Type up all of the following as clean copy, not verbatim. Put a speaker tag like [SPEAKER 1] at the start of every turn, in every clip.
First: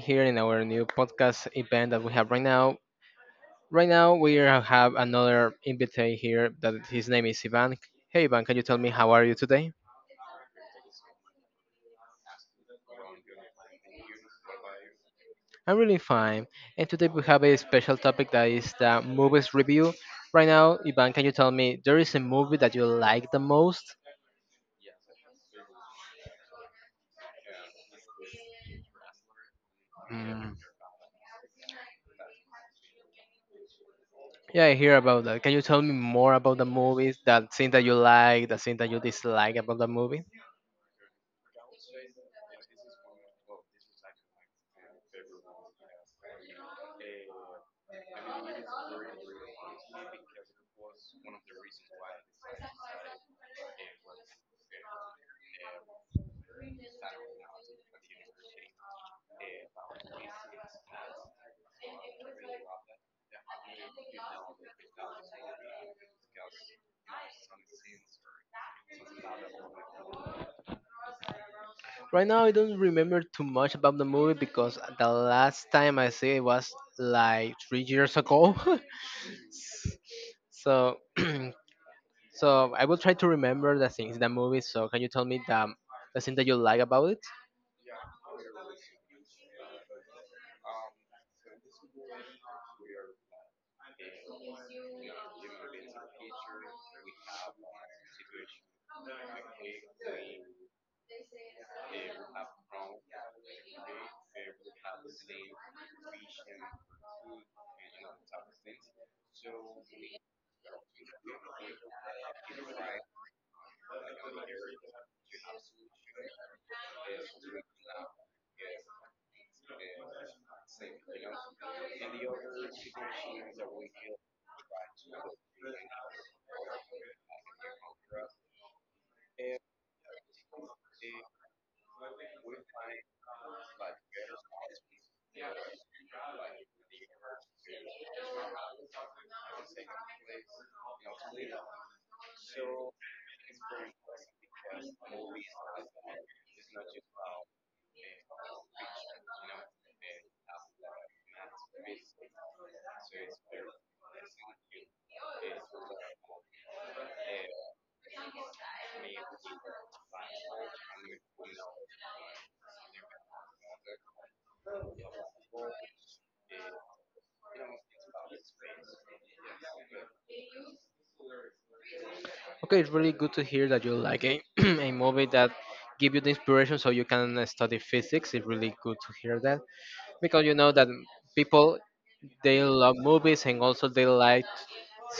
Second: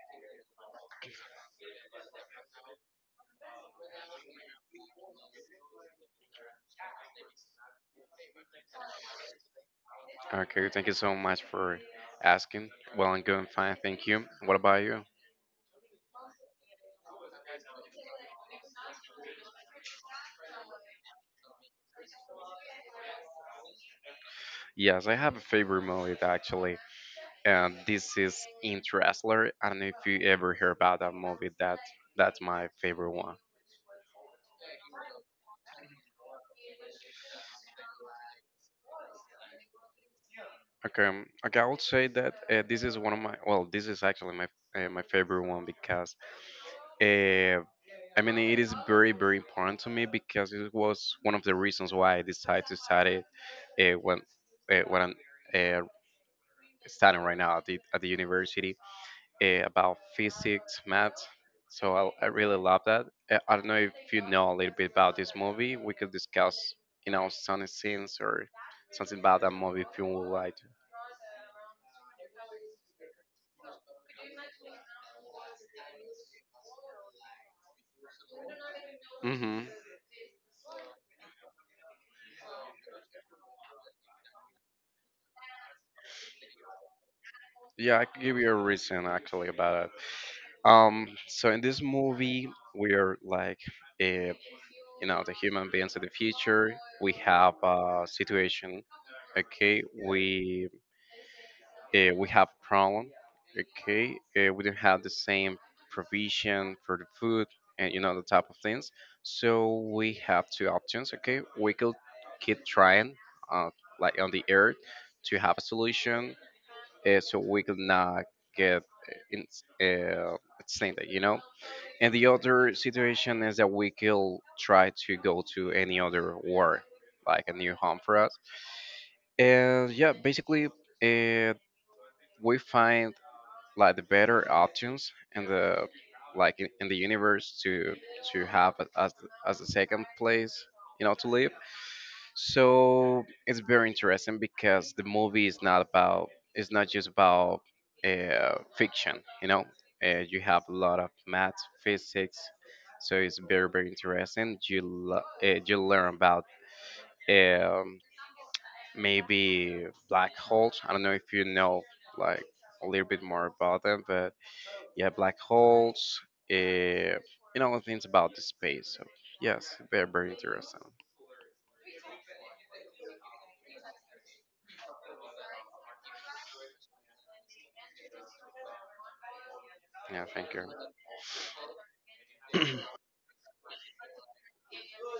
[SPEAKER 1] here in our new podcast event that we have right now. Right now, we are- have another invitee here that his name is Ivan. Hey, Ivan, can you tell me how are you today?
[SPEAKER 2] Okay, thank you so much for asking. Well, I'm doing fine, thank you. What about you?
[SPEAKER 1] I'm really fine, and today we have a special topic that is the movies review. Right now, Ivan, can you tell me there is a movie that you like the most?
[SPEAKER 2] Yes, I have a favorite movie actually, and this is Interstellar. I don't know if you ever
[SPEAKER 1] Mm.
[SPEAKER 2] hear about that movie. That's my favorite one.
[SPEAKER 1] Yeah, I hear about that. Can you tell me more about the movies, that scene that you like, the scene that you dislike about the movie?
[SPEAKER 2] Okay, I would say that this is one of my. Well, this is actually my my favorite one because uh, I mean it is very important to me because it was one of the reasons why I decided to study uh, when when I'm uh, studying right now at the university about physics, math. So I really love that. I don't know if you know a little bit about this movie. We could discuss, some scenes or something about that movie if you would like.
[SPEAKER 1] Right now, I don't remember too much about the movie because the last time I see it was like 3 years ago.
[SPEAKER 2] hmm
[SPEAKER 1] so, so I will try to remember the things in the movie. So, can you tell me the thing that you like about it?
[SPEAKER 2] Yeah, I could give you a reason actually about it. So in this movie, we're like, uh, you know, the human beings of the future. We have a situation. Okay, we we have problem. Okay, we don't have the same provision for the food, and you know the type of things. So we have two options. Okay, we could keep trying, uh, like on the earth, to have a solution. So we could not get uh, in, extended, you know. And the other situation is that we could try to go to any other war, like a new home for us. And yeah, basically, uh, we find like the better options in the universe to have as a second place, you know, to live. So it's very interesting because the movie is not about, it's not just about fiction, you know you have a lot of math, physics. So it's very interesting. You you learn about um, maybe black holes. I don't know if you know like a little bit more about them, but yeah, black holes, uh, you know, things about the space. So yes, they're very interesting.
[SPEAKER 1] Okay, it's really good to hear that you like a, a movie that give you the inspiration so you can study physics. It's really good to hear that
[SPEAKER 2] Yeah,
[SPEAKER 1] because
[SPEAKER 2] thank
[SPEAKER 1] you
[SPEAKER 2] you.
[SPEAKER 1] know that people they love movies and also they like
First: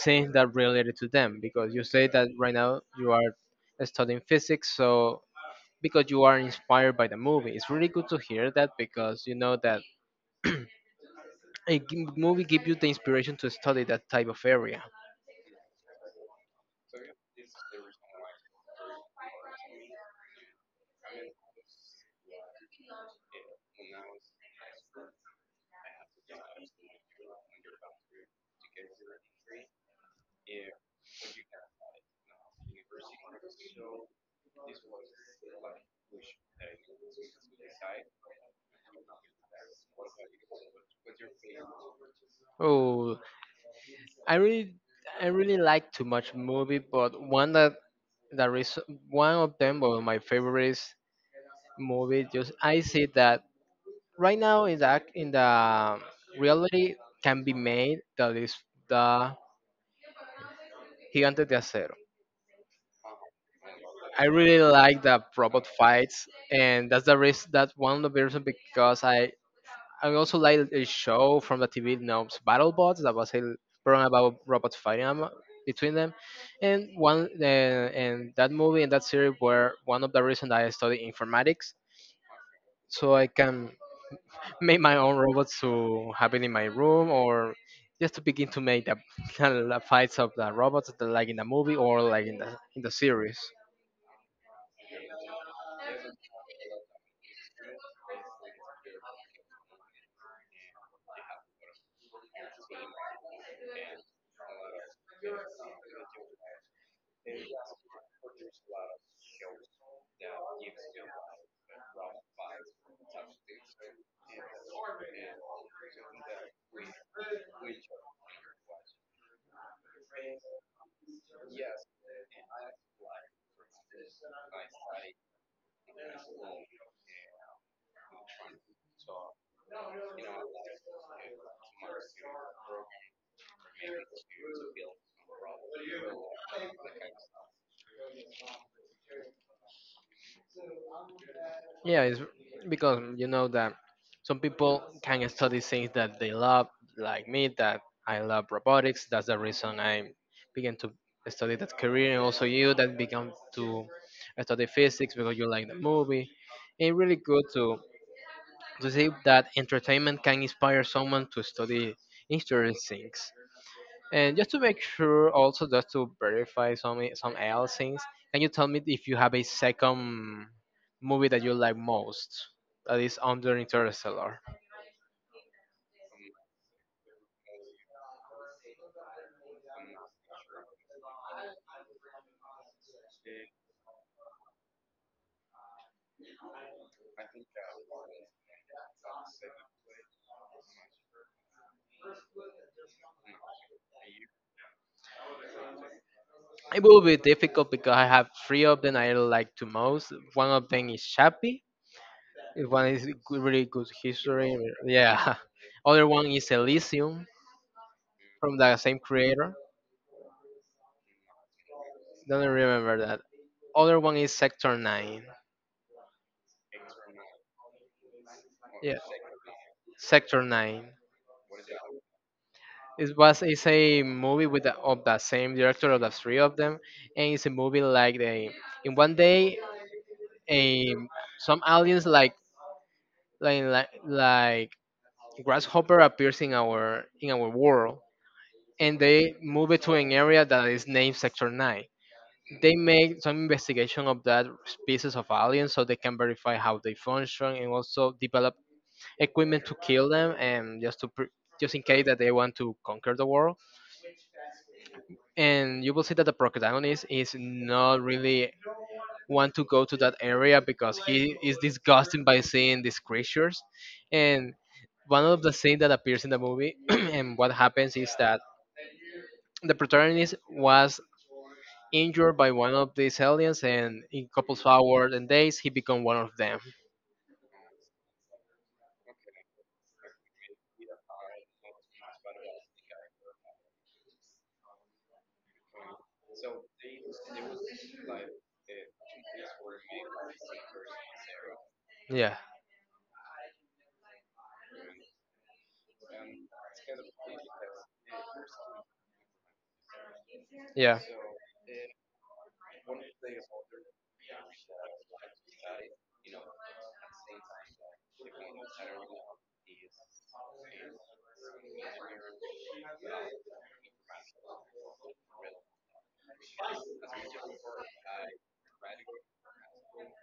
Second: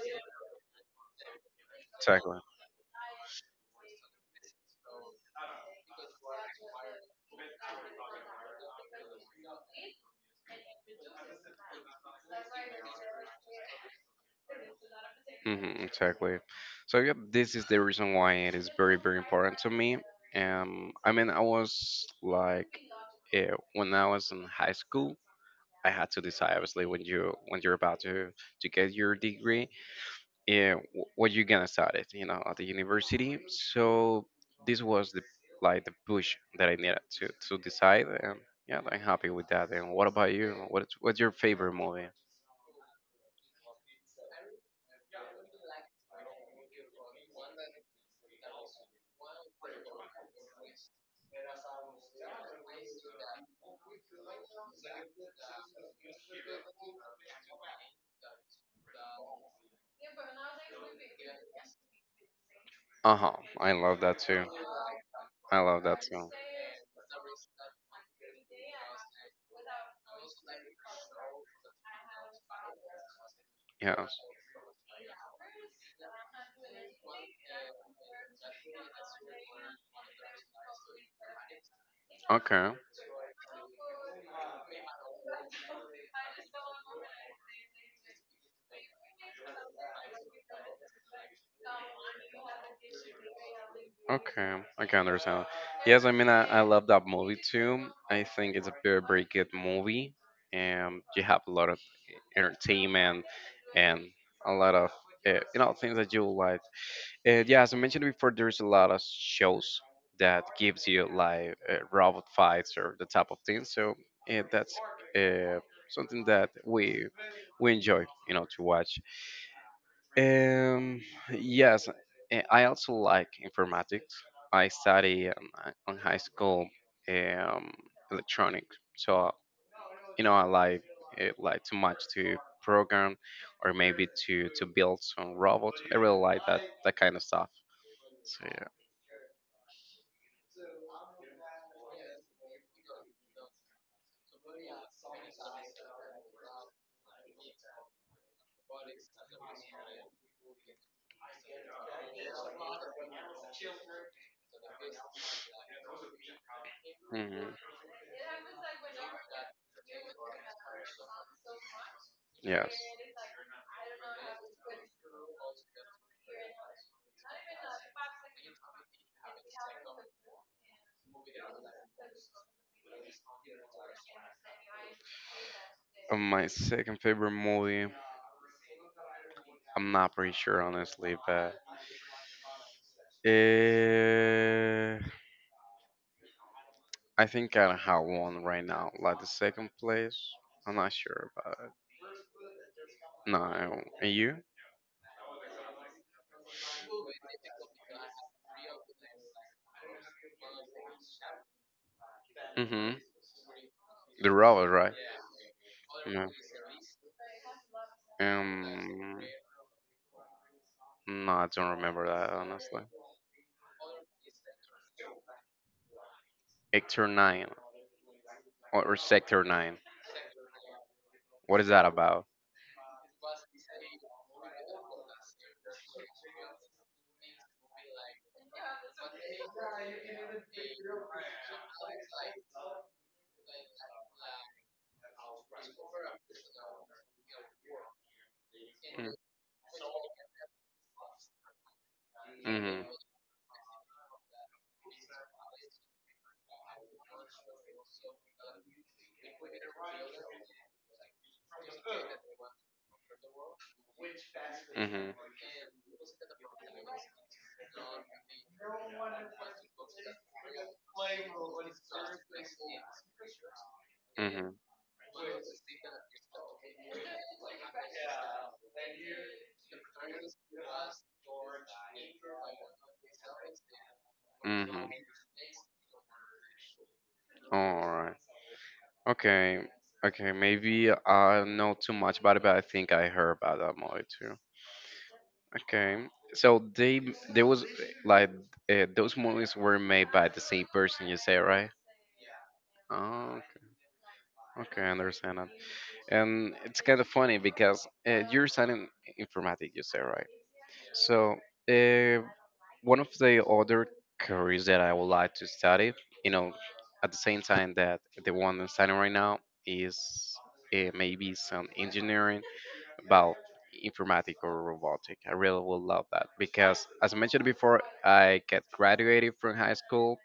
[SPEAKER 1] things that related to them because you say that
[SPEAKER 2] Exactly.
[SPEAKER 1] right now you are studying physics, so because you are inspired by the movie it's really good to hear that because you know that a g- movie give you the inspiration to study that type of area.
[SPEAKER 2] Exactly. So yeah, this is the reason why it is very, very important to me. I mean, I was like, when I was in high school, I had to decide. Obviously, when you're about to get your degree, yeah, what you gonna study, you know, at the university. So this was the like the push that I needed to decide. And yeah, I'm happy with that. And what about you? What's your favorite movie?
[SPEAKER 1] Oh, i really I really like too much movie, but one that is one of them or my favorites movie, just I see that right now in the ac- in the reality can be made, that is the Gigantes de Acero.
[SPEAKER 2] Uh huh. I love that
[SPEAKER 1] I
[SPEAKER 2] too.
[SPEAKER 1] really like the
[SPEAKER 2] I
[SPEAKER 1] robot
[SPEAKER 2] love that
[SPEAKER 1] fights,
[SPEAKER 2] too.
[SPEAKER 1] and that's the reason, that one of the reasons because I also like a show from the TV known BattleBots that was a program
[SPEAKER 2] Yes.
[SPEAKER 1] about robots fighting am- between them, and one and that movie and that series were one of the reasons I study informatics,
[SPEAKER 2] Okay.
[SPEAKER 1] so I can make my own robots to have it in my room or just to begin to make the, the fights of the robots the- like in the movie or like in the series.
[SPEAKER 2] Okay, I can understand. Yes, I mean I love that movie too. I think it's a very good movie, and you have a lot of entertainment and a lot of you know things that you like. And yeah, as I mentioned before, there's a lot of shows that gives you like robot fights or the type of thing. So yeah, that's uh, something that we enjoy, you know, to watch. Um, yes, I also like informatics. I study on high school, um, electronics. So you know I like too much to program or maybe to build some robot. I really like that kind of stuff. So
[SPEAKER 1] Yeah, it's because you know that some people can study things that they love, like me, that I love robotics. That's the reason I began to study that career, and also you that began to study physics because you like the movie. It's really
[SPEAKER 2] yeah.
[SPEAKER 1] good to believe that entertainment can inspire someone to study
[SPEAKER 2] Yes.
[SPEAKER 1] interesting things. And just to make sure, also just to verify some else things, can you tell me if you have a second movie that you like most that is under Interstellar?
[SPEAKER 2] My second favorite movie. I'm not pretty sure honestly, but uh, I think I have one right now, like the second place. I'm not sure about it. No, I don't- and you?
[SPEAKER 1] It will be difficult because I have three of them I like to most. One of them is Chappie. If One
[SPEAKER 2] Mm-hmm.
[SPEAKER 1] is good- really good
[SPEAKER 2] The
[SPEAKER 1] history.
[SPEAKER 2] robot, right?
[SPEAKER 1] Yeah. Other one
[SPEAKER 2] Yeah.
[SPEAKER 1] is Elysium from the same
[SPEAKER 2] Um,
[SPEAKER 1] creator.
[SPEAKER 2] no, I don't remember that
[SPEAKER 1] Don't
[SPEAKER 2] honestly.
[SPEAKER 1] remember that. Other one is Sector Nine.
[SPEAKER 2] Sector nine or
[SPEAKER 1] Yeah,
[SPEAKER 2] sector nine.
[SPEAKER 1] Sector Nine.
[SPEAKER 2] What is that about?
[SPEAKER 1] It was it's a movie with the, of the same director of the three of them, and it's a movie like they in one day a some aliens like like grasshopper appears in our world, and they move it to an area that is named Sector Nine. They
[SPEAKER 2] Mm-hmm.
[SPEAKER 1] make some investigation of that species of aliens so they can verify how they function, and also develop equipment to kill them and just to pr- just in case that they want to conquer the world.
[SPEAKER 2] Mm-hmm.
[SPEAKER 1] And you will see that the protagonist is not really want to go to that area because he is disgusted by seeing these creatures.
[SPEAKER 2] Mm-hmm.
[SPEAKER 1] And one of the things that appears in the movie and what happens is that the protagonist was injured by one of these aliens, and in couple of
[SPEAKER 2] Mm-hmm.
[SPEAKER 1] hours and days he become one of them.
[SPEAKER 2] All right. Okay. Okay. Maybe I know too much about it, but I think I heard about that movie too. Okay. So they there was like those movies were made by the same person. You say, right?
[SPEAKER 1] Yeah.
[SPEAKER 2] Oh, okay, I understand that. And it's kind of funny because you're studying informatics, you say, right?
[SPEAKER 1] Yeah.
[SPEAKER 2] So, uh, one of the other careers that I would like to study, you know, at the same time that the one I'm studying right now is maybe some engineering about informatic or robotic. I really would love that because, as I mentioned before, I get graduated from high school,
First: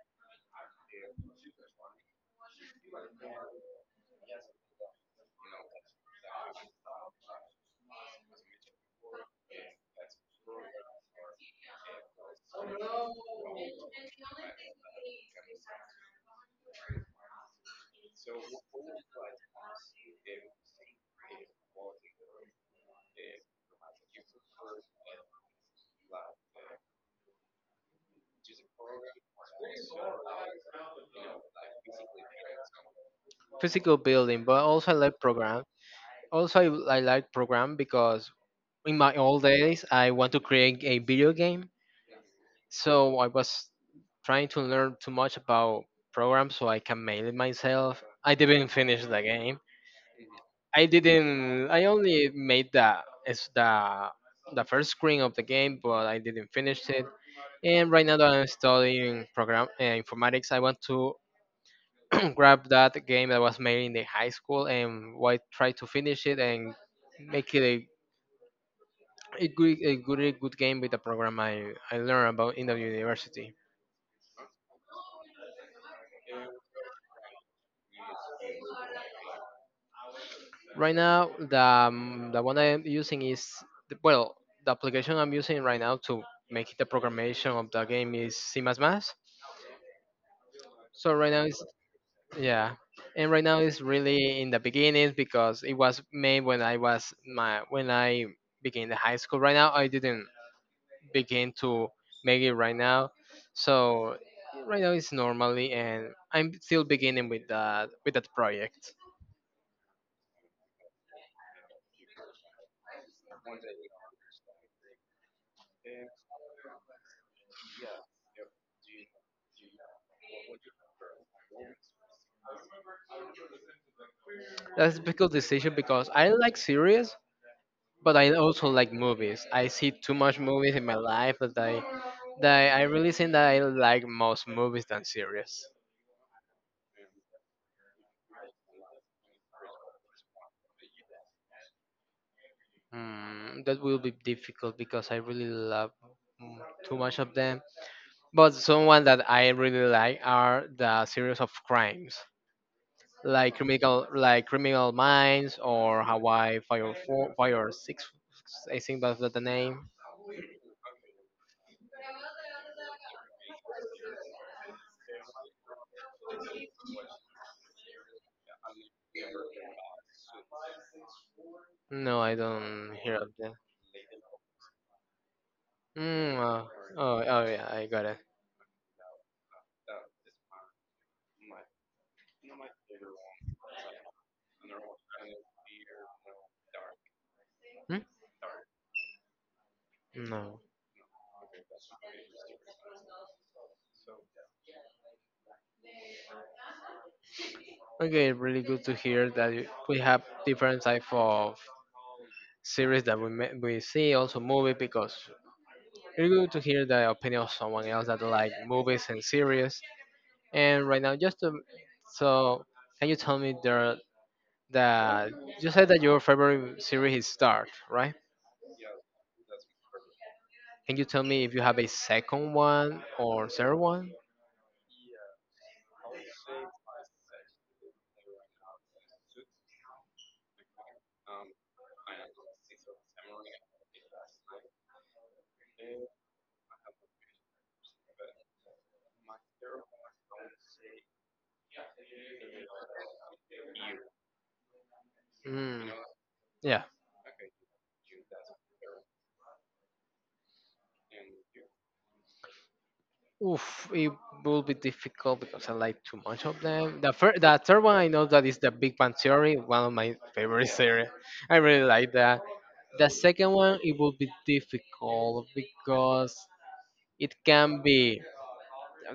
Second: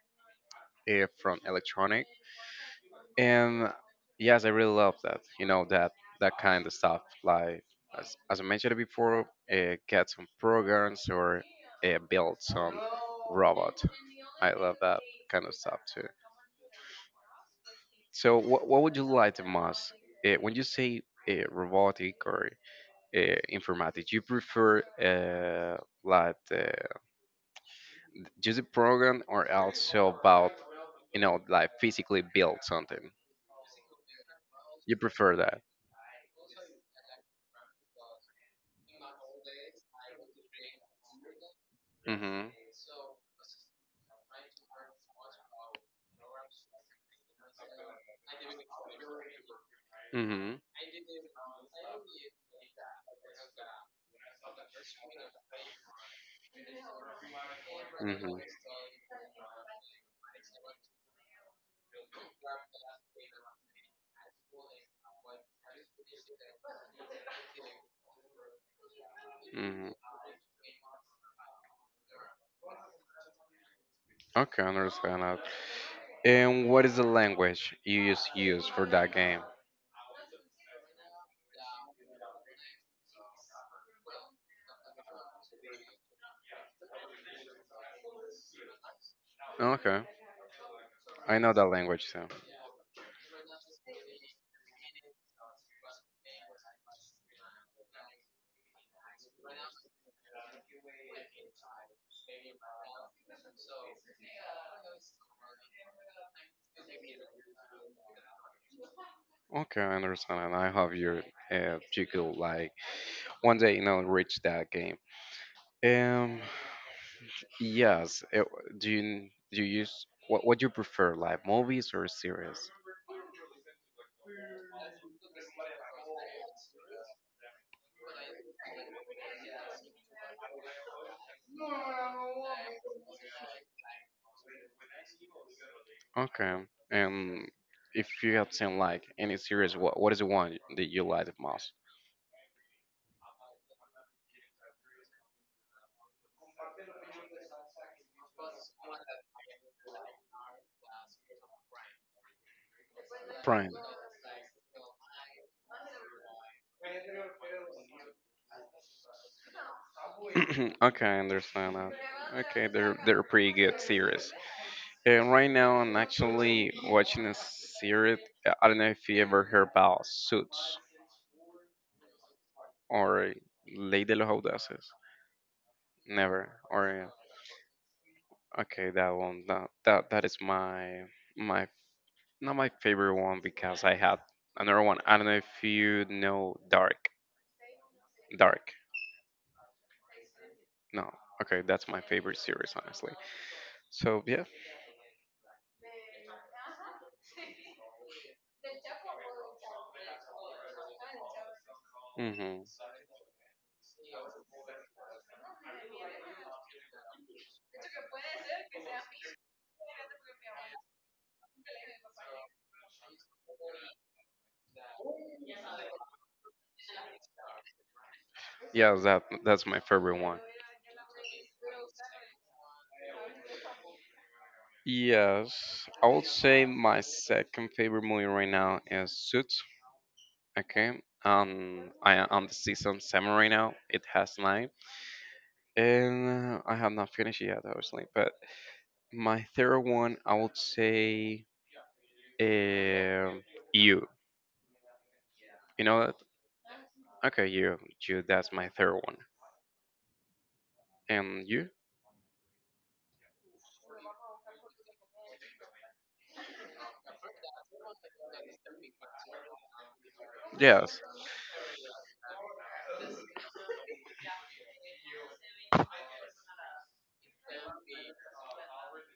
[SPEAKER 2] from electronic, and yes, I really love that. You know that that kind of stuff. Like as I mentioned before, get some programs or build some robot. I love that kind of stuff too. So what would you like the most when you say robotic or informatics? You prefer just a program or also about, you know, like physically build something?
[SPEAKER 1] Physical building, but also I
[SPEAKER 2] You
[SPEAKER 1] like
[SPEAKER 2] prefer
[SPEAKER 1] program.
[SPEAKER 2] that?
[SPEAKER 1] Also, I like program because in my old days I want to create a video game,
[SPEAKER 2] Mm-hmm.
[SPEAKER 1] so I was trying to learn too much about program so I can make it myself. I didn't finish the game.
[SPEAKER 2] Mm-hmm.
[SPEAKER 1] I didn't. I only made the it's the first screen of the game, but I didn't finish it. And right now that
[SPEAKER 2] hmm
[SPEAKER 1] I'm studying program informatics, I want to grab that game that was made in the high school and why try to finish it and make it a, a good
[SPEAKER 2] hmm
[SPEAKER 1] a good a good game with the program I learned about in the university.
[SPEAKER 2] Okay, understand that. And what is the language you use for that game?
[SPEAKER 1] Right now, the one I'm using is the- well, the application I'm using right now to make the programmation of the game is C++.
[SPEAKER 2] Okay,
[SPEAKER 1] So right
[SPEAKER 2] I
[SPEAKER 1] now
[SPEAKER 2] know
[SPEAKER 1] it's,
[SPEAKER 2] that language too.
[SPEAKER 1] yeah, and right now it's really in the beginning because it was made when I was my when I began the high school. Right now I didn't begin to make it right now, so right now it's normally and I'm still beginning with that project.
[SPEAKER 2] Okay, I understand, and I hope you you could like one day, you know, reach that game. Um, Yes. It, do you use what do you prefer, like movies or series?
[SPEAKER 1] That's a difficult decision because I like series, but I also like movies. I see too much movies in my life that I really think that I like most movies than series.
[SPEAKER 2] Okay. And if you have seen like any series, what is the one that you like the most?
[SPEAKER 1] Mm, that will be difficult because I really love, mm, too much of them. But someone that I really like are the series of crimes,
[SPEAKER 2] Prime.
[SPEAKER 1] like Criminal Minds or Hawaii Fire Four, Fire Six. I think that's the name.
[SPEAKER 2] Okay, I understand that. Okay, they're pretty good series. And right now I'm actually watching a series. I don't know if you ever heard about Suits
[SPEAKER 1] No, I don't hear of
[SPEAKER 2] or
[SPEAKER 1] that.
[SPEAKER 2] Ley de los Audaces.
[SPEAKER 1] Mm,
[SPEAKER 2] Never. Or yeah.
[SPEAKER 1] oh, oh yeah, I got it.
[SPEAKER 2] Okay, that one that that is my my not my favorite one because I had another one. I don't know if you know Dark.
[SPEAKER 1] Hmm?
[SPEAKER 2] Dark.
[SPEAKER 1] No.
[SPEAKER 2] No. Okay, that's my favorite series honestly. So yeah.
[SPEAKER 1] Okay, really good to hear that you- we have different type of
[SPEAKER 2] hmm
[SPEAKER 1] series that we ma- we see, also movie, because really good to hear the opinion of someone else that like movies and series. And right now, just to, so can you tell me there that you said that your favorite series is Star, right?
[SPEAKER 2] Yeah, that that's my favorite one.
[SPEAKER 1] Can you tell me if you have a second one or third one?
[SPEAKER 2] Yes, I would say my second favorite movie right now is Suits. Okay, I am on the season 7 right now. It has 9, and I have not finished yet, obviously. But my third one, I would say uh, you. You
[SPEAKER 1] Mm,
[SPEAKER 2] know that?
[SPEAKER 1] yeah.
[SPEAKER 2] Okay, you. You, that's my third one. And you?
[SPEAKER 1] Oof, it will be difficult because I like too much of them. The first, the third one I know that is the Big Bang Theory, one of my favorite
[SPEAKER 2] Yes.
[SPEAKER 1] series. I really like that. The second one it will be difficult because it can be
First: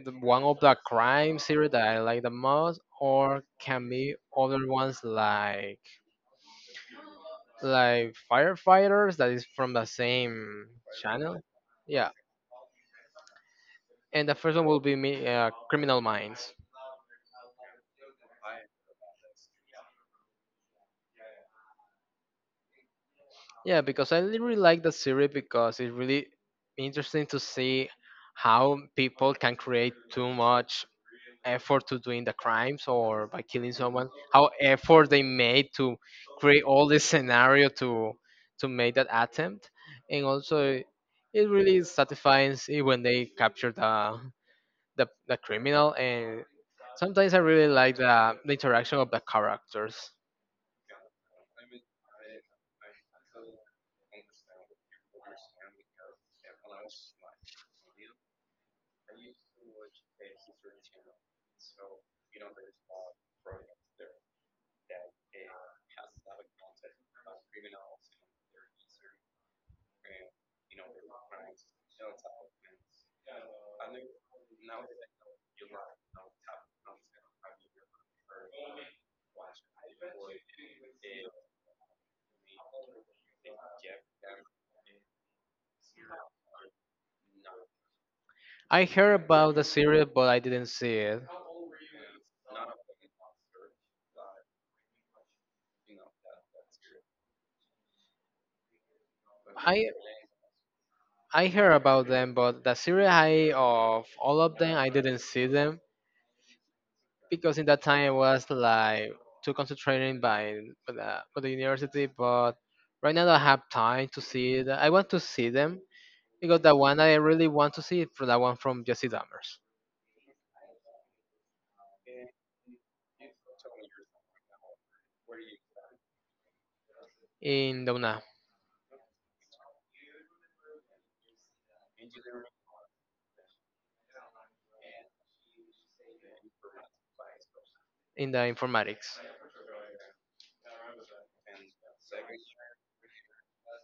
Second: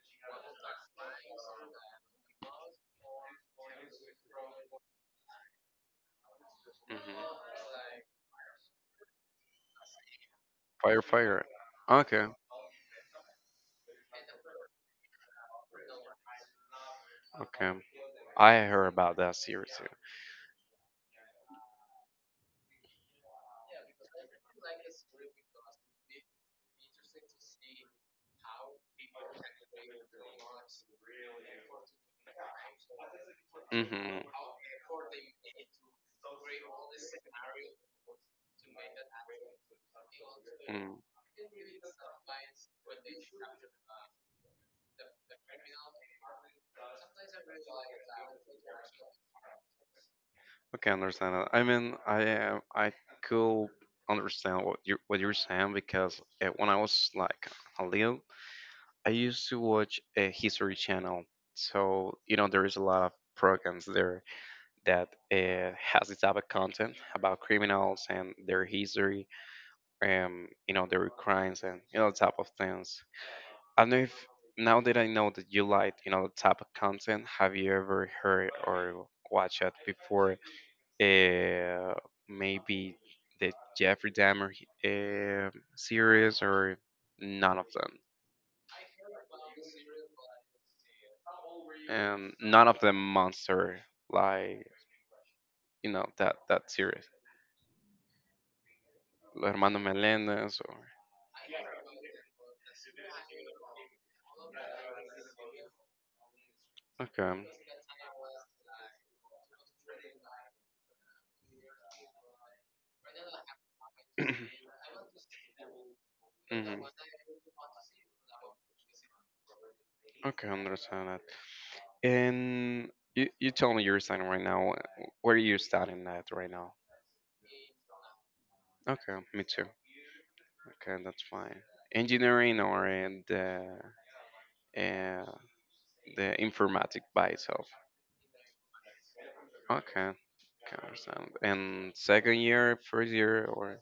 [SPEAKER 1] the- one of the crime series that I like the most, or can be other ones
[SPEAKER 2] hmm
[SPEAKER 1] like firefighters that is from the same
[SPEAKER 2] Fire,
[SPEAKER 1] channel.
[SPEAKER 2] fire.
[SPEAKER 1] Yeah,
[SPEAKER 2] Okay,
[SPEAKER 1] and the first one will be me, Criminal Minds.
[SPEAKER 2] okay. I heard about that series too.
[SPEAKER 1] Yeah, because I really like the series because it's really interesting to see how people can create too much effort to doing the crimes or by killing someone. How effort they made to create all this scenario to make that attempt, and also
[SPEAKER 2] hmm
[SPEAKER 1] it really is satisfying see when they capture the criminal. And sometimes I really like the interaction of the characters.
[SPEAKER 2] Okay, understand that. I mean, I am. I could understand what you what you're saying because when I was like a little, I used to watch a History Channel. So you know, there is a lot of programs there that has this type of content about criminals and their history, you know, their crimes and you know, type of things. I don't know if now that I know that you like, you know, the type of content, have you ever heard or watched it before? Uh, maybe the Jeffrey Dahmer uh, series or none of them.
[SPEAKER 1] I heard about the series, but I didn't see it.
[SPEAKER 2] None of them monster like you know that that series. Los Hermanos
[SPEAKER 1] I
[SPEAKER 2] Melendez or
[SPEAKER 1] I heard about them, but the series I of all of them, I didn't see them
[SPEAKER 2] okay.
[SPEAKER 1] because in that time I was like too concentrated by the university. But right now I have time to see it. I want to see them because the
[SPEAKER 2] Mhm.
[SPEAKER 1] one I really want to see is for the one from Jesse Dammers
[SPEAKER 2] Okay, understand that. And you tell me you're studying right now. Where are you studying at right now?
[SPEAKER 1] in the UNA,
[SPEAKER 2] Okay, me too. Okay, that's fine. Engineering or in uh, the informatic by itself.
[SPEAKER 1] in the informatics.
[SPEAKER 2] Okay, can understand. And second year, first year, or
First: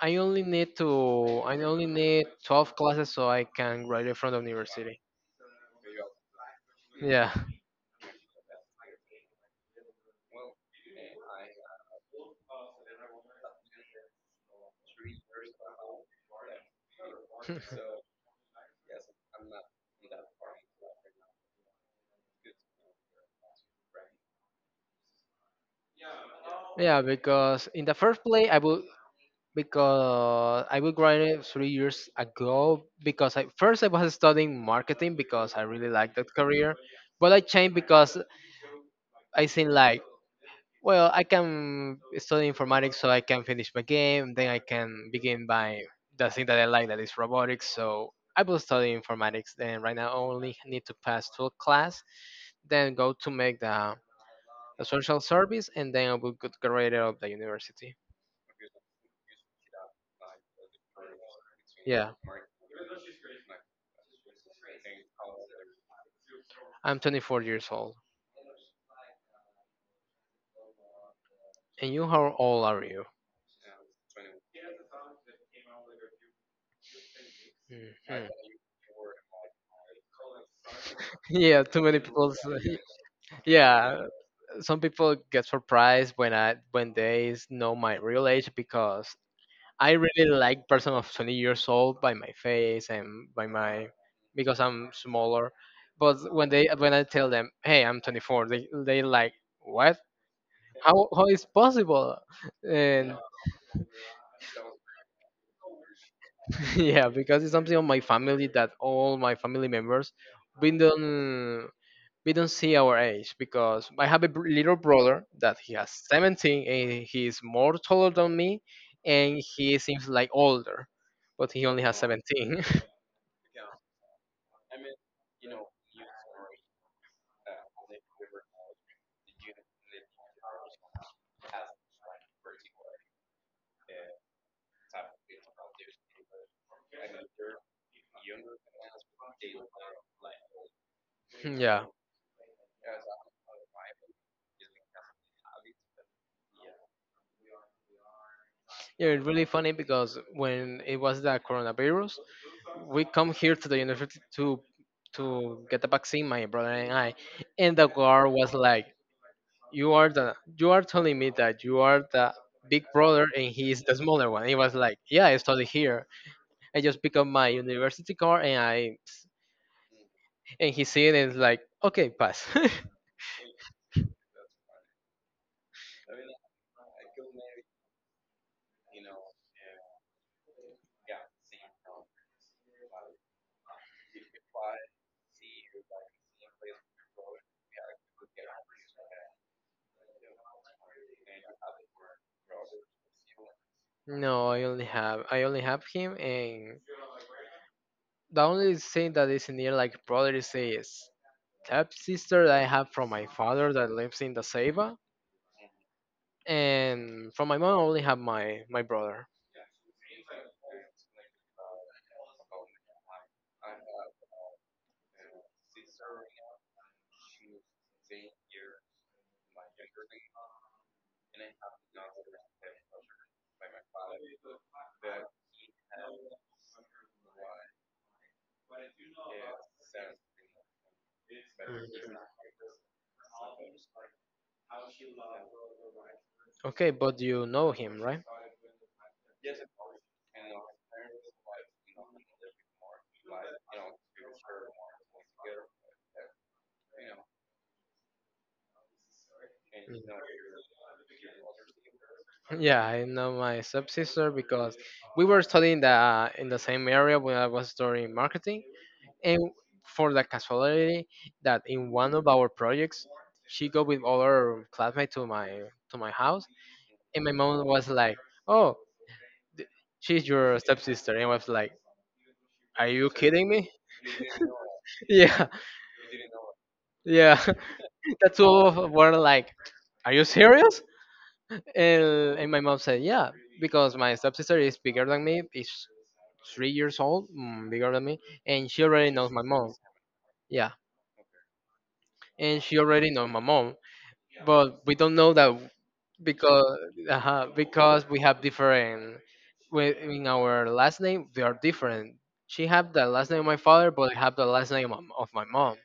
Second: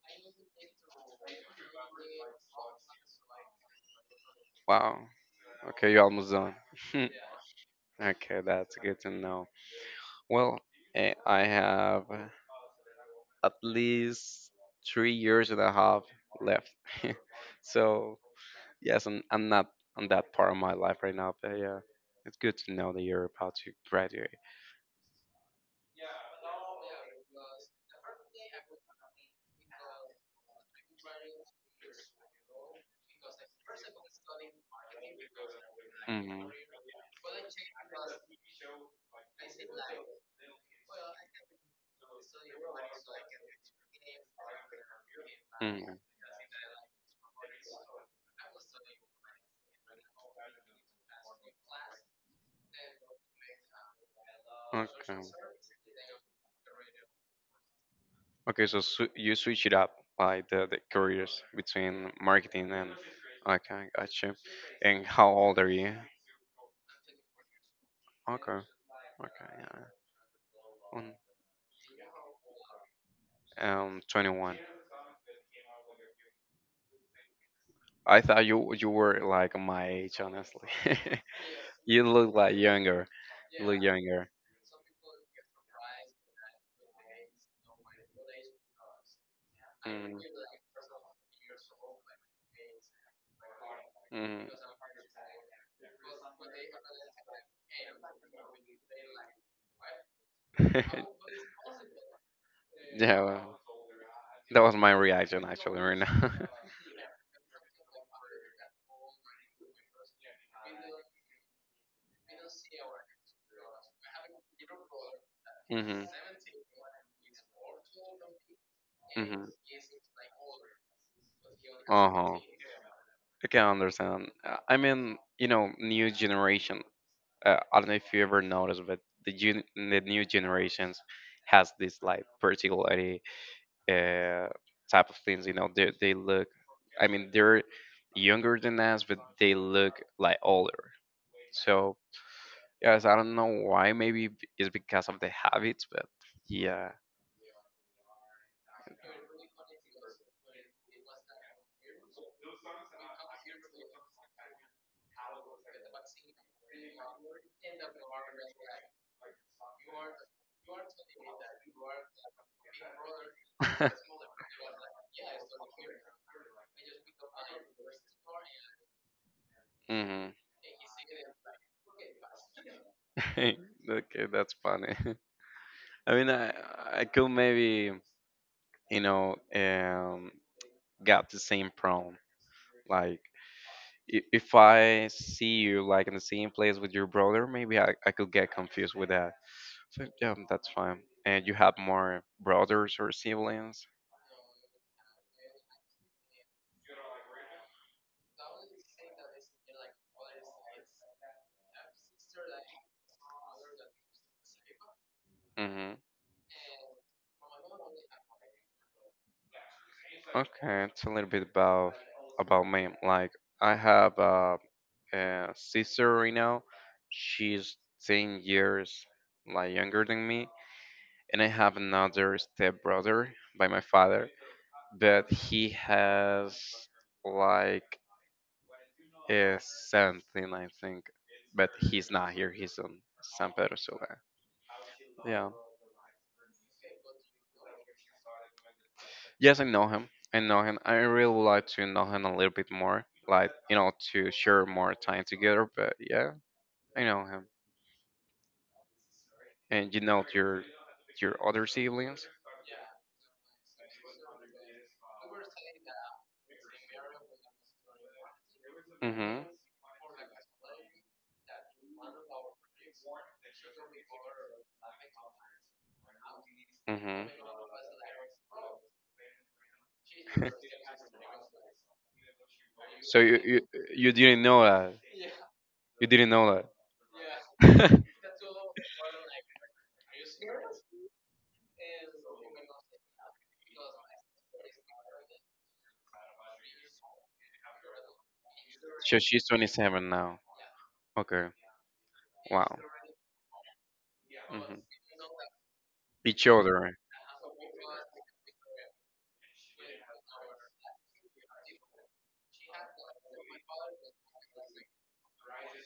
[SPEAKER 1] I only need to I only need 12 classes so I can graduate from the
[SPEAKER 2] wow.
[SPEAKER 1] university.
[SPEAKER 2] Okay, you're almost done.
[SPEAKER 1] Yeah.
[SPEAKER 2] Okay, that's good to know. Well, eh, I have. At least 3 years and a half left. So yes, I'm not on that part of my life right now, but yeah, it's good to know that you're about to graduate.
[SPEAKER 1] Yeah, because in the first place I would, because I would graduate 3 years ago because I first I was studying marketing because I really liked that
[SPEAKER 2] hmm
[SPEAKER 1] career, but I changed because I seen like, well, I can study informatics so I can finish my game. Then I can begin by
[SPEAKER 2] hmm
[SPEAKER 1] the thing that I like, that is robotics. So I will study informatics. Then right now I only need to pass 12 class, then go to make the social
[SPEAKER 2] Okay.
[SPEAKER 1] service, and then I will get graduated of the university.
[SPEAKER 2] Okay, so you switch it up like the careers
[SPEAKER 1] Yeah,
[SPEAKER 2] between marketing and okay, gotcha. And how old are you?
[SPEAKER 1] I'm 24 years old.
[SPEAKER 2] Okay. Okay. Yeah. On
[SPEAKER 1] And you, how old are you?
[SPEAKER 2] 21. I
[SPEAKER 1] Mhm.
[SPEAKER 2] thought you were like my age, honestly.
[SPEAKER 1] Yeah, too many
[SPEAKER 2] You
[SPEAKER 1] people.
[SPEAKER 2] look like
[SPEAKER 1] Say-
[SPEAKER 2] younger. You look
[SPEAKER 1] yeah,
[SPEAKER 2] younger.
[SPEAKER 1] some people get surprised when I when they s- know my real age because I
[SPEAKER 2] Mm,
[SPEAKER 1] really like person of 20 years old by my face and by my,
[SPEAKER 2] mm.
[SPEAKER 1] because I'm smaller. But when I tell them, "Hey, I'm 24," they like, "What? How is possible?" And
[SPEAKER 2] Yeah. Well, that was my reaction actually right now.
[SPEAKER 1] yeah, because it's something of my family that all my family members been done we don't see our age because I have a br- little brother that he has
[SPEAKER 2] Mhm.
[SPEAKER 1] 17 and he is more taller than me, and
[SPEAKER 2] Mhm.
[SPEAKER 1] he seems like older, but he only has
[SPEAKER 2] Uh huh.
[SPEAKER 1] 17.
[SPEAKER 2] I can understand. I mean, you know, new generation. I don't know if you ever noticed, but the new generations has this like particularly uh, type of things. You know, they look. I mean, they're younger than us, but they look like older.
[SPEAKER 1] Yeah.
[SPEAKER 2] So yes, I don't know why. Maybe it's because of the habits, but yeah.
[SPEAKER 1] Yeah, it's really funny because when it was the coronavirus, we come here to the university to get the vaccine, my brother and I, and the guard was like, "You are the you are telling me that you are the big brother and he is the smaller one." He was like, "Yeah, I study here," I just pick up my university card and I
[SPEAKER 2] hmm
[SPEAKER 1] and he see it and it's like, okay, pass.
[SPEAKER 2] okay, that's funny. I mean, I could maybe, you know um got the same problem. Like if I see you like in the same place with your brother, maybe I could get confused with that. So yeah, that's fine. And you have more brothers or siblings?
[SPEAKER 1] No, I only have him, and the only thing that is near like brother is his step sister that I have from my father that lives in the Ceiba,
[SPEAKER 2] Mm-hmm.
[SPEAKER 1] and from my mom I only have my brother.
[SPEAKER 2] Okay, it's a little bit about me. Like I have a sister right now. She's 10 years like younger than me. And I have another stepbrother by my father, but he has like a something I think. But he's
[SPEAKER 1] Mhm.
[SPEAKER 2] not here, he's on San Pedro Sula. Yeah.
[SPEAKER 1] Okay, but you know him, right?
[SPEAKER 2] Yes, I know him. I know him. I really would like to know him a little bit more, like, to share more time together, but yeah, I know him. And you
[SPEAKER 1] Mm.
[SPEAKER 2] know your other siblings?
[SPEAKER 1] Yeah, I know my stepsister because we were studying the in the same area when I was studying marketing,
[SPEAKER 2] Mm-hmm.
[SPEAKER 1] and for the casuality that in one of our projects, she go with other classmates to my house,
[SPEAKER 2] Hmm.
[SPEAKER 1] and my mom was like, "Oh, th- she's your stepsister," and I was like, "Are you
[SPEAKER 2] So you,
[SPEAKER 1] kidding
[SPEAKER 2] you
[SPEAKER 1] me?"
[SPEAKER 2] you didn't know that.
[SPEAKER 1] Yeah,
[SPEAKER 2] You didn't know
[SPEAKER 1] yeah.
[SPEAKER 2] that.
[SPEAKER 1] The two of us were like, "Are you serious?" And my mom said, yeah, because my stepsister is bigger than me, is 3 years old, bigger than me, and she already
[SPEAKER 2] So
[SPEAKER 1] knows my
[SPEAKER 2] she's
[SPEAKER 1] mom.
[SPEAKER 2] 27 now.
[SPEAKER 1] Yeah,
[SPEAKER 2] Okay.
[SPEAKER 1] and
[SPEAKER 2] Wow.
[SPEAKER 1] she already knows my mom,
[SPEAKER 2] Hmm.
[SPEAKER 1] but we don't know that
[SPEAKER 2] Each
[SPEAKER 1] because
[SPEAKER 2] other.
[SPEAKER 1] because we have different in our last name. They are different. She have the last name of my father, but I have the last name of my mom.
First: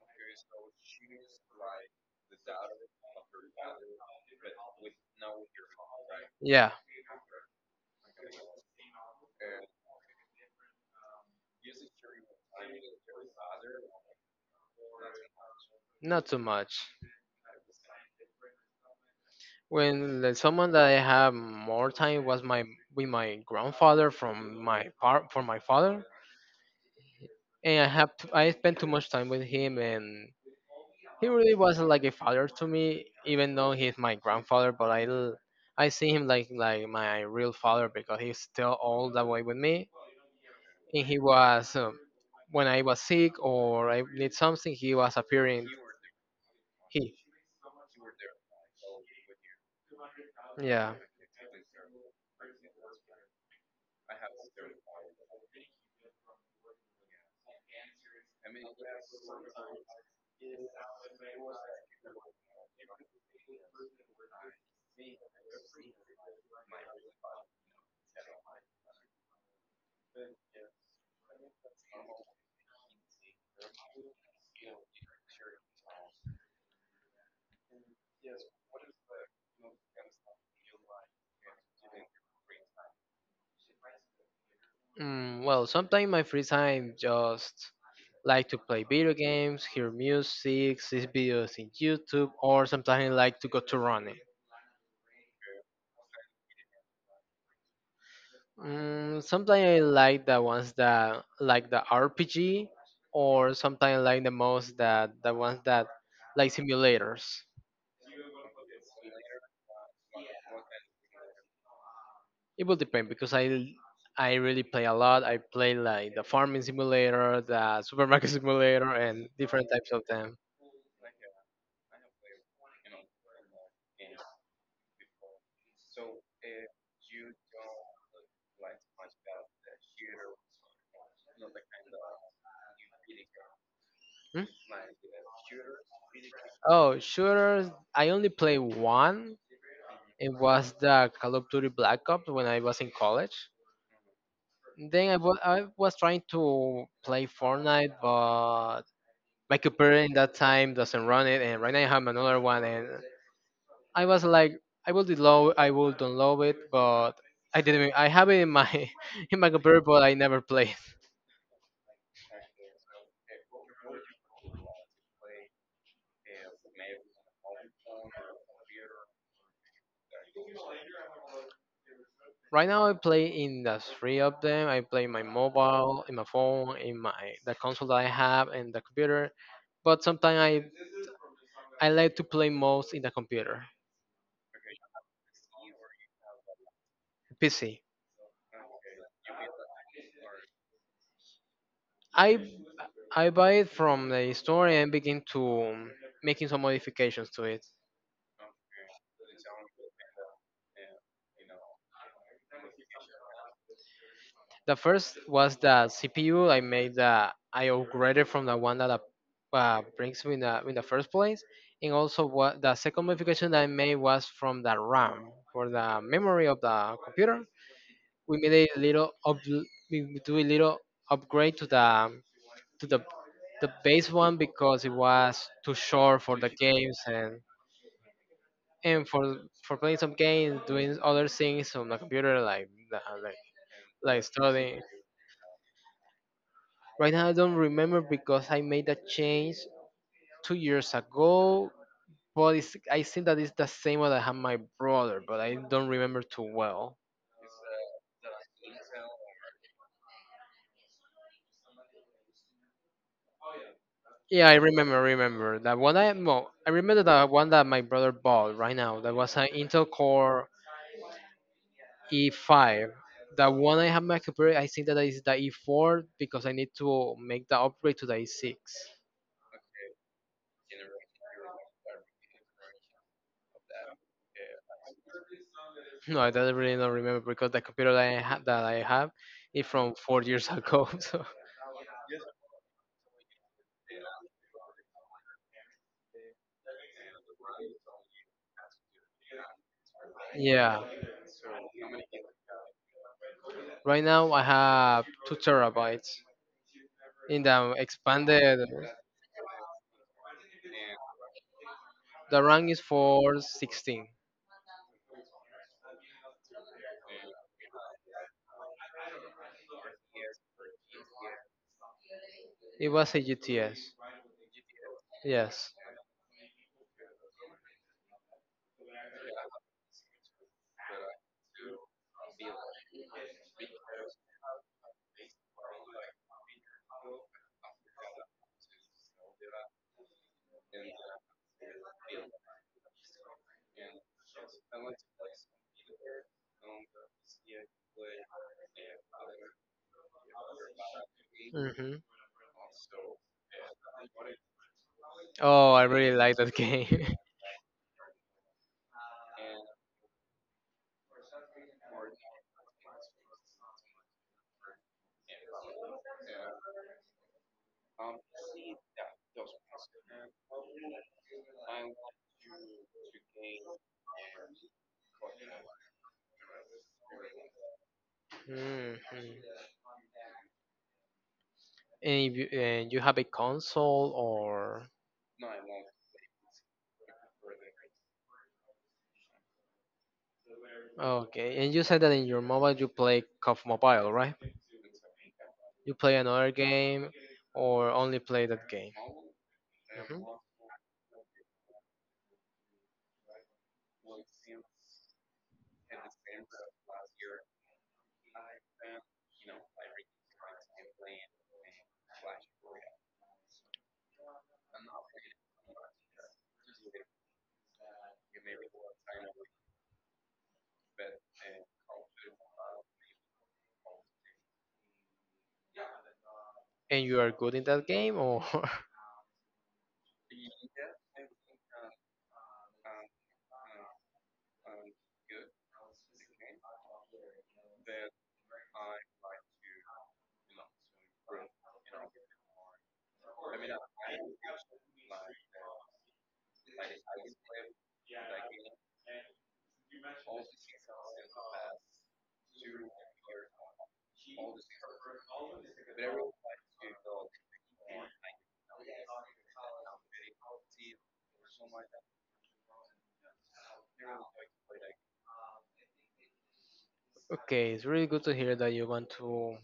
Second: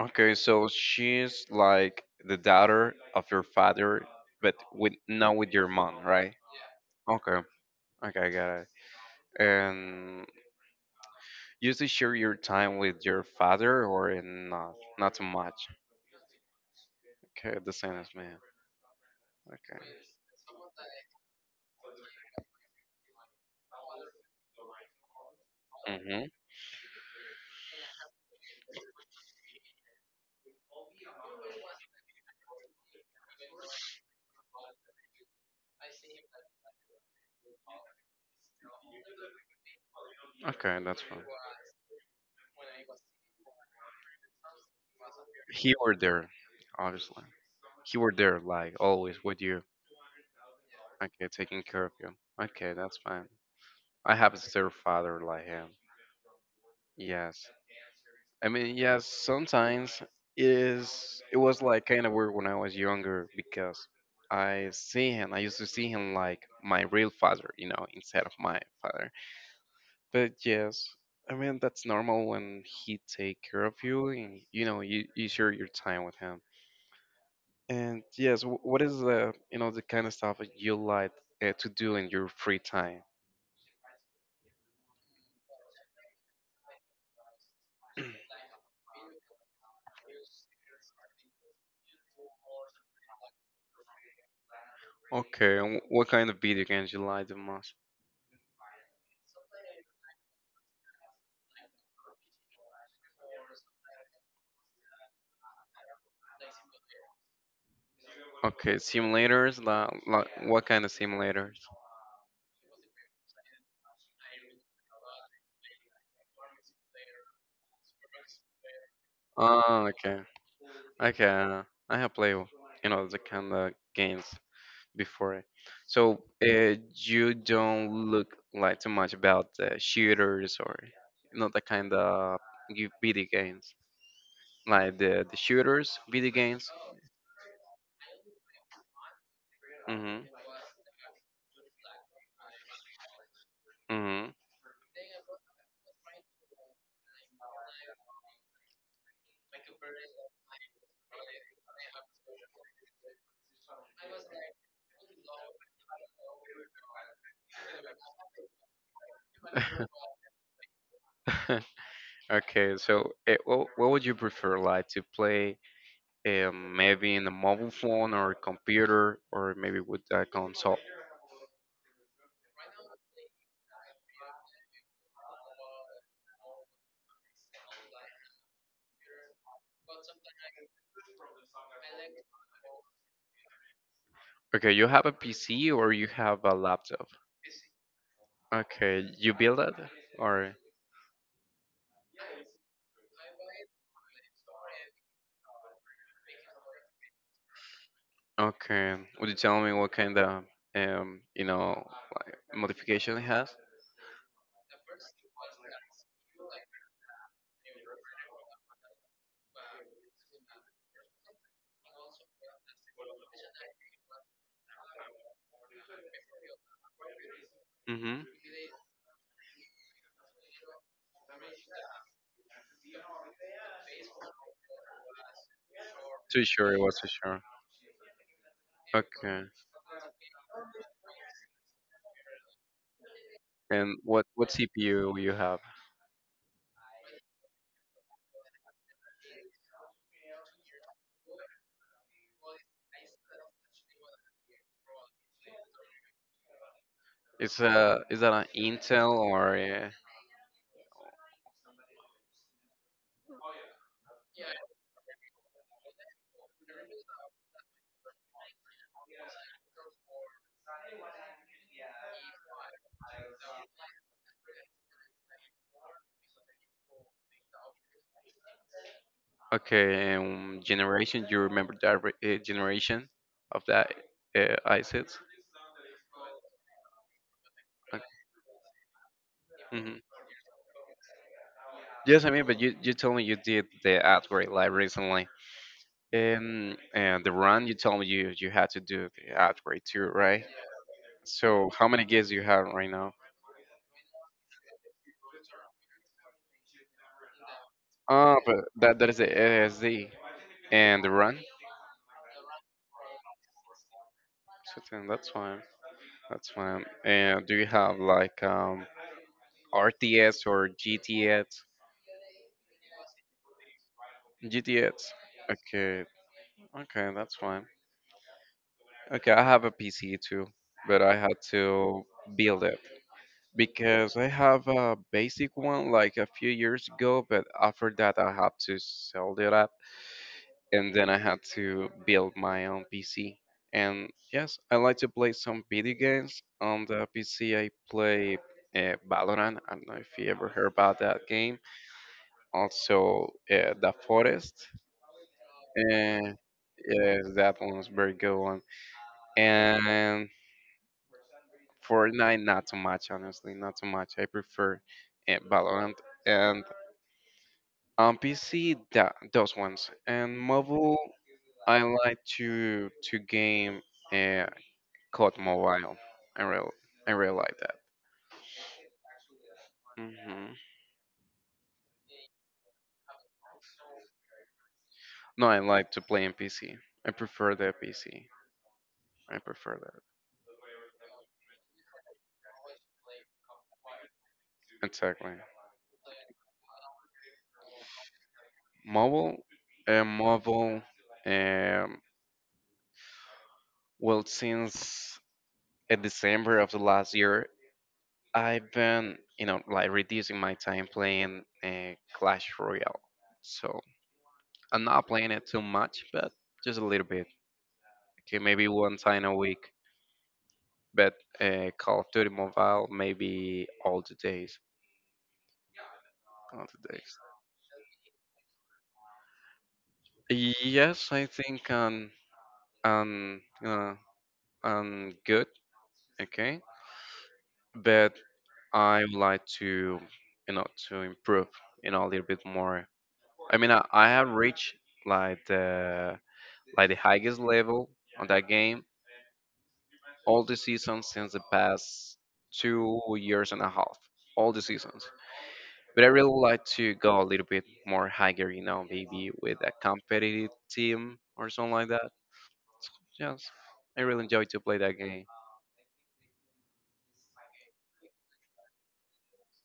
[SPEAKER 2] Okay, so she's like the daughter of your father, but with not with your mom, right?
[SPEAKER 1] Yeah,
[SPEAKER 2] Okay. Okay, I got it. And you usually share your time with your father or in not? Not so much.
[SPEAKER 1] not too much.
[SPEAKER 2] Okay, the same as me. Okay.
[SPEAKER 1] Someone that I have more time was my with my grandfather from my par from my father,
[SPEAKER 2] Mm-hmm.
[SPEAKER 1] and I spent too much time with him, and he really wasn't like a father to me, even though he's my grandfather. I see him like my real father because he's still all that way with me,
[SPEAKER 2] Okay, that's
[SPEAKER 1] and he
[SPEAKER 2] fine.
[SPEAKER 1] was when I was sick or I need something, he was appearing.
[SPEAKER 2] He were there,
[SPEAKER 1] He
[SPEAKER 2] obviously. He were there, like always with you.
[SPEAKER 1] yeah.
[SPEAKER 2] Okay, taking care of you. Okay, that's fine. I have a step father like him. Yes. I mean, yes, sometimes it was like kind of weird when I was younger because I see him, I used to see him like my real father, instead of my father. But yes, I mean that's normal when he take care of you and you share your time with him. And yes, what is the the kind of stuff that you like to do in your free time?
[SPEAKER 1] Well, sometimes my free time just like to play video games, hear music, see videos in YouTube, or sometimes I like to go to running.
[SPEAKER 2] Okay, and what kind of video games you like the most?
[SPEAKER 1] Sometimes I like the ones that like the RPG, or sometimes I like the most that the ones that like simulators.
[SPEAKER 2] Okay, simulators. What kind of simulators?
[SPEAKER 1] It will depend because I really play a lot. I play like the farming simulator, the supermarket simulator, and different
[SPEAKER 2] Oh,
[SPEAKER 1] types of
[SPEAKER 2] okay.
[SPEAKER 1] them.
[SPEAKER 2] Okay, I have played, the kind of games before. So, you don't look like too much about the shooters or not the kind of you video games,
[SPEAKER 1] Hmm?
[SPEAKER 2] like the shooters video games.
[SPEAKER 1] Oh, shooters. I only played one.
[SPEAKER 2] Mhm.
[SPEAKER 1] It was the Call of Duty Black Ops when I was in college.
[SPEAKER 2] Mhm.
[SPEAKER 1] Then I was trying to play Fortnite, but my computer in that time doesn't run it, and right now I have another one, and I was like, I will download it, but I didn't. I have it in my in my computer, but I never played.
[SPEAKER 2] Okay, so what would you prefer, like to play, maybe in a mobile phone or computer or maybe with a console?
[SPEAKER 1] Right now, I play in the three of them. I play my mobile, in my phone, in my the console that I have, and the computer. But sometimes I like to play most in the computer,
[SPEAKER 2] Okay, you have a PC or you have a laptop?
[SPEAKER 1] PC.
[SPEAKER 2] Okay, you build it or
[SPEAKER 1] I I buy it from the store and begin to making some modifications to it.
[SPEAKER 2] okay. Would you tell me what kind of um you know like modification it has?
[SPEAKER 1] The first was the CPU. I made the I upgraded from the one that brings me in the first place, and also what the second modification that I made was from the RAM for the memory of the computer.
[SPEAKER 2] Mm-hmm.
[SPEAKER 1] We made a little up, we do a little upgrade to the base one because it was too short for
[SPEAKER 2] Too
[SPEAKER 1] the
[SPEAKER 2] sure it was
[SPEAKER 1] games,
[SPEAKER 2] too sure.
[SPEAKER 1] and
[SPEAKER 2] Okay.
[SPEAKER 1] for playing some games, doing other things on the computer like
[SPEAKER 2] And
[SPEAKER 1] like
[SPEAKER 2] what
[SPEAKER 1] studying.
[SPEAKER 2] CPU you have?
[SPEAKER 1] Right now, I don't remember because I made a change 2 years ago, but it's, I think that it's the same one I have my brother, but I don't remember too well.
[SPEAKER 2] Is that an Intel or a,
[SPEAKER 1] Yeah, I remember, remember that one. I well, I remember that one that my brother bought right now. That was an Intel Core E5. The one I have my computer, I think that is the E4 because I need to make the upgrade to the E6.
[SPEAKER 2] okay, generation. You remember that generation of that ISIS?
[SPEAKER 1] No, I don't really don't remember because the computer that
[SPEAKER 2] Okay.
[SPEAKER 1] that I have is from
[SPEAKER 2] Mhm.
[SPEAKER 1] 4 years ago. So
[SPEAKER 2] Yes, I mean, but you told me you did the upgrade like recently. And the run you told me you you had to do the upgrade too, right?
[SPEAKER 1] yeah.
[SPEAKER 2] So how many gigs you have right now?
[SPEAKER 1] Right now I have two terabytes. In the
[SPEAKER 2] Ah,
[SPEAKER 1] expanded,
[SPEAKER 2] but that that is the ASD and the run.
[SPEAKER 1] the RAM is for 16.
[SPEAKER 2] So then that's fine. That's fine. And do you have like RTS or GTS?
[SPEAKER 1] It was a UTS.
[SPEAKER 2] GTS.
[SPEAKER 1] Yes.
[SPEAKER 2] Okay, okay, that's fine. Okay, I have a PC too, but I had to build it because I have a basic one like a few years ago, but after that I had to sell it up and then I had to build my own PC. And yes, I like to play some video games on the PC. I play Valorant. I don't know if you ever heard about that game.
[SPEAKER 1] Hmm.
[SPEAKER 2] Also, The Forest.
[SPEAKER 1] Oh, I really like
[SPEAKER 2] And
[SPEAKER 1] that game.
[SPEAKER 2] yes, that one was very good one. And Fortnite, not too much, honestly, not too much. I prefer Valorant and on PC, that those ones. And mobile, I like to game uh, COD Mobile. I real I really like that.
[SPEAKER 1] Mhm.
[SPEAKER 2] Hmm.
[SPEAKER 1] And if you, and you have a console or...
[SPEAKER 2] No, I like to play in PC. I prefer the PC. I prefer
[SPEAKER 1] Okay, and you said that in your mobile you play COF Mobile, right?
[SPEAKER 2] that. Exactly.
[SPEAKER 1] You play another game or only play that game?
[SPEAKER 2] Mobile,
[SPEAKER 1] Hmm?
[SPEAKER 2] mobile. Um, Well, since December of the last year, I've been, like reducing my time playing Clash Royale. So I'm not playing it too much, but just a little bit. Okay, maybe one time a week. But Call of Duty Mobile, maybe all the days. All the
[SPEAKER 1] And you are good in that game or...
[SPEAKER 2] days. Yes, I think I'm, uh, I'm good. Okay, but I would like to, to improve a little bit more. I have reached like the like the highest level on that game all the seasons since the past 2 years and a half, all the seasons, but I really would like to go a little bit more higher, you know, maybe with a competitive team or something like that. Yes, I really enjoy to play that game.
[SPEAKER 1] Okay, it's really good to hear that you want to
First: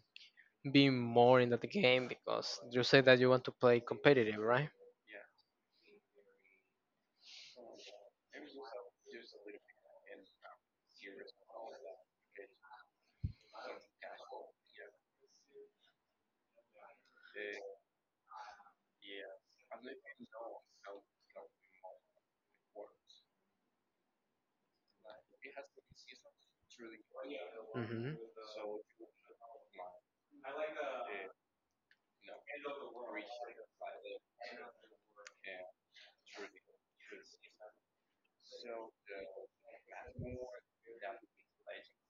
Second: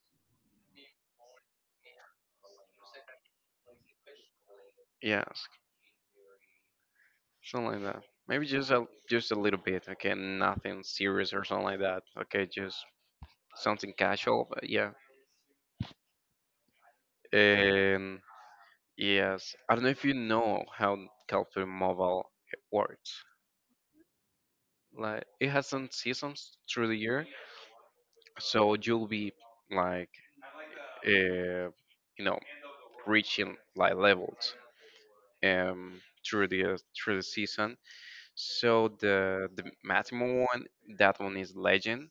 [SPEAKER 1] be more in that game because you said that you want to play competitive, right?
[SPEAKER 2] Yes, something like that. Maybe just a little bit. Okay, nothing serious or something like that. Okay, just something casual, but yeah. And yes, I don't know if you know how Calpur Mobile works. Like it has some seasons through the year,
[SPEAKER 1] Hmm.
[SPEAKER 2] so you'll be like, uh, you know, reaching like levels um through the season. So the Matimo one, that one is legend.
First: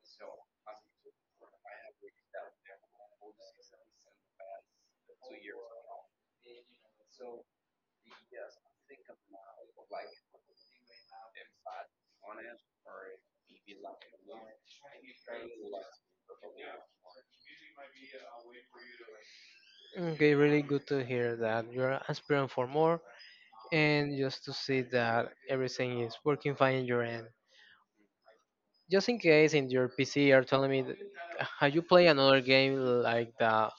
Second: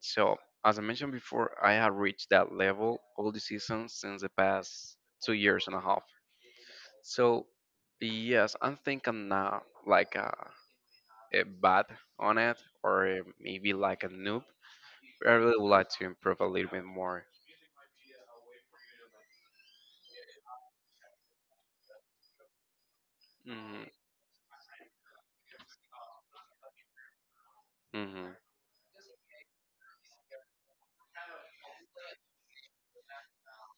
[SPEAKER 2] So as I mentioned before, I have reached that level all the seasons since the past 2 years and a half. So yes, I'm thinking now like a bad on it or maybe like a noob. I really would like to improve a little bit more.
[SPEAKER 1] Okay, really good to hear that you're aspiring for more,
[SPEAKER 2] Hmm.
[SPEAKER 1] and just to see that everything is working fine in your end.
[SPEAKER 2] Hmm.
[SPEAKER 1] Just in case in your PC are telling me that, have you play another game like that,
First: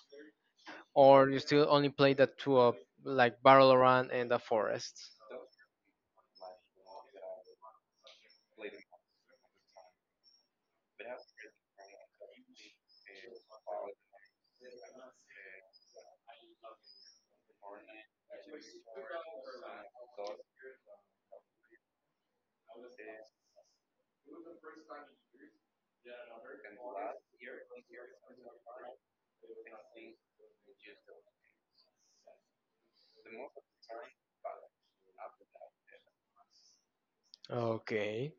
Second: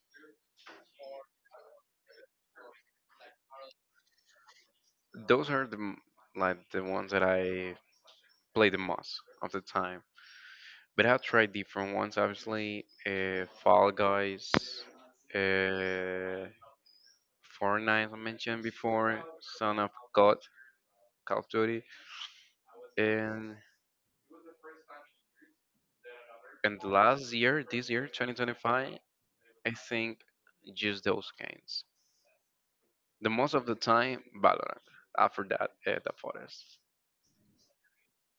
[SPEAKER 1] or you still only play the two of like Battle Around and the Forest.
[SPEAKER 2] Those are like the ones that I play the most of the time. But I've tried different ones, obviously. Fall Guys, uh, Fortnite, I mentioned before, Son of God, Call of Duty. And, and last year, this year, 2025, I think just those games. The most of the time, Valorant. After that, The Forest.
[SPEAKER 1] Okay.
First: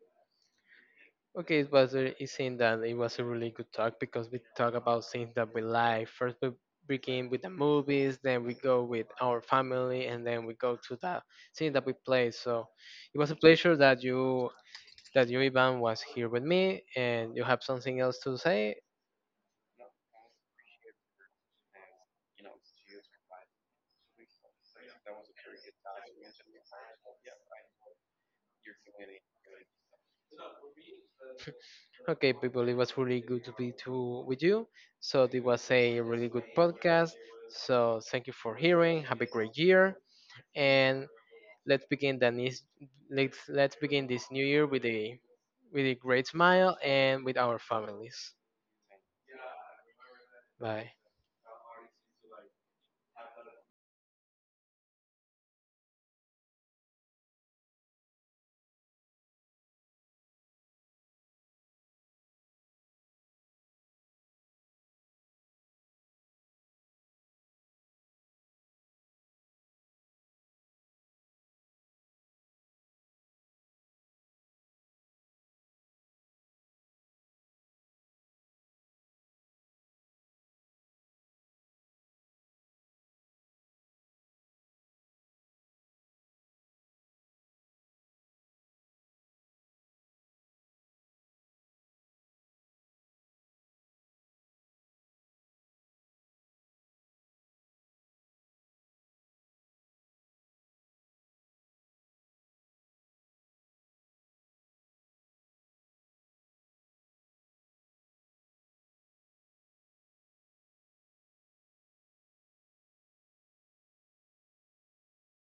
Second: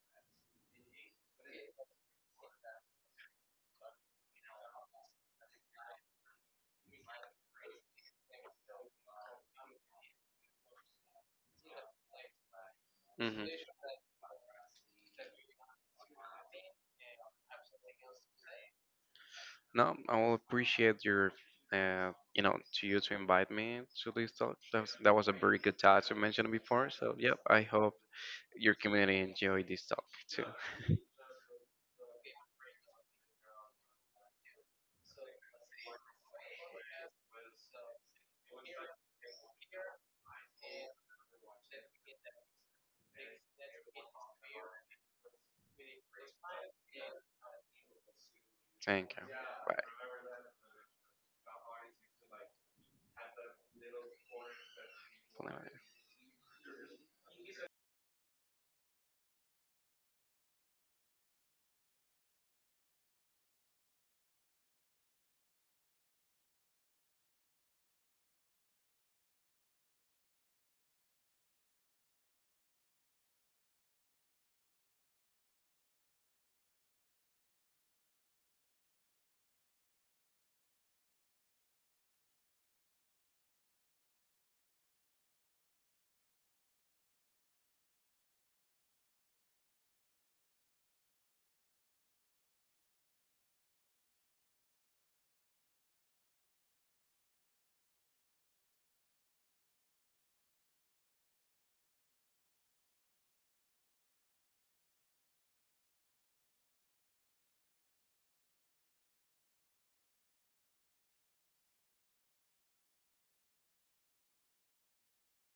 [SPEAKER 1] Okay, it seemed that it was a really good talk because we talk about things that we like. First we begin with the movies, then we go with our family, and then we go to the thing that we play. So it was a
[SPEAKER 2] Hmm.
[SPEAKER 1] pleasure that you Ivan was here with me and you have something else to say.
[SPEAKER 2] No, I will appreciate your, to you to invite me to this talk. That was a very good talk you mentioned before. So, yep, I hope your community enjoyed this talk too.
[SPEAKER 1] Okay, people, it was really good to be to with you. So it was a really good podcast. So thank you for hearing. Have a great year, and let's begin the nis- let's begin this new year with a great smile and with our families.
[SPEAKER 2] Thank you.
[SPEAKER 1] Bye.
[SPEAKER 2] Bye.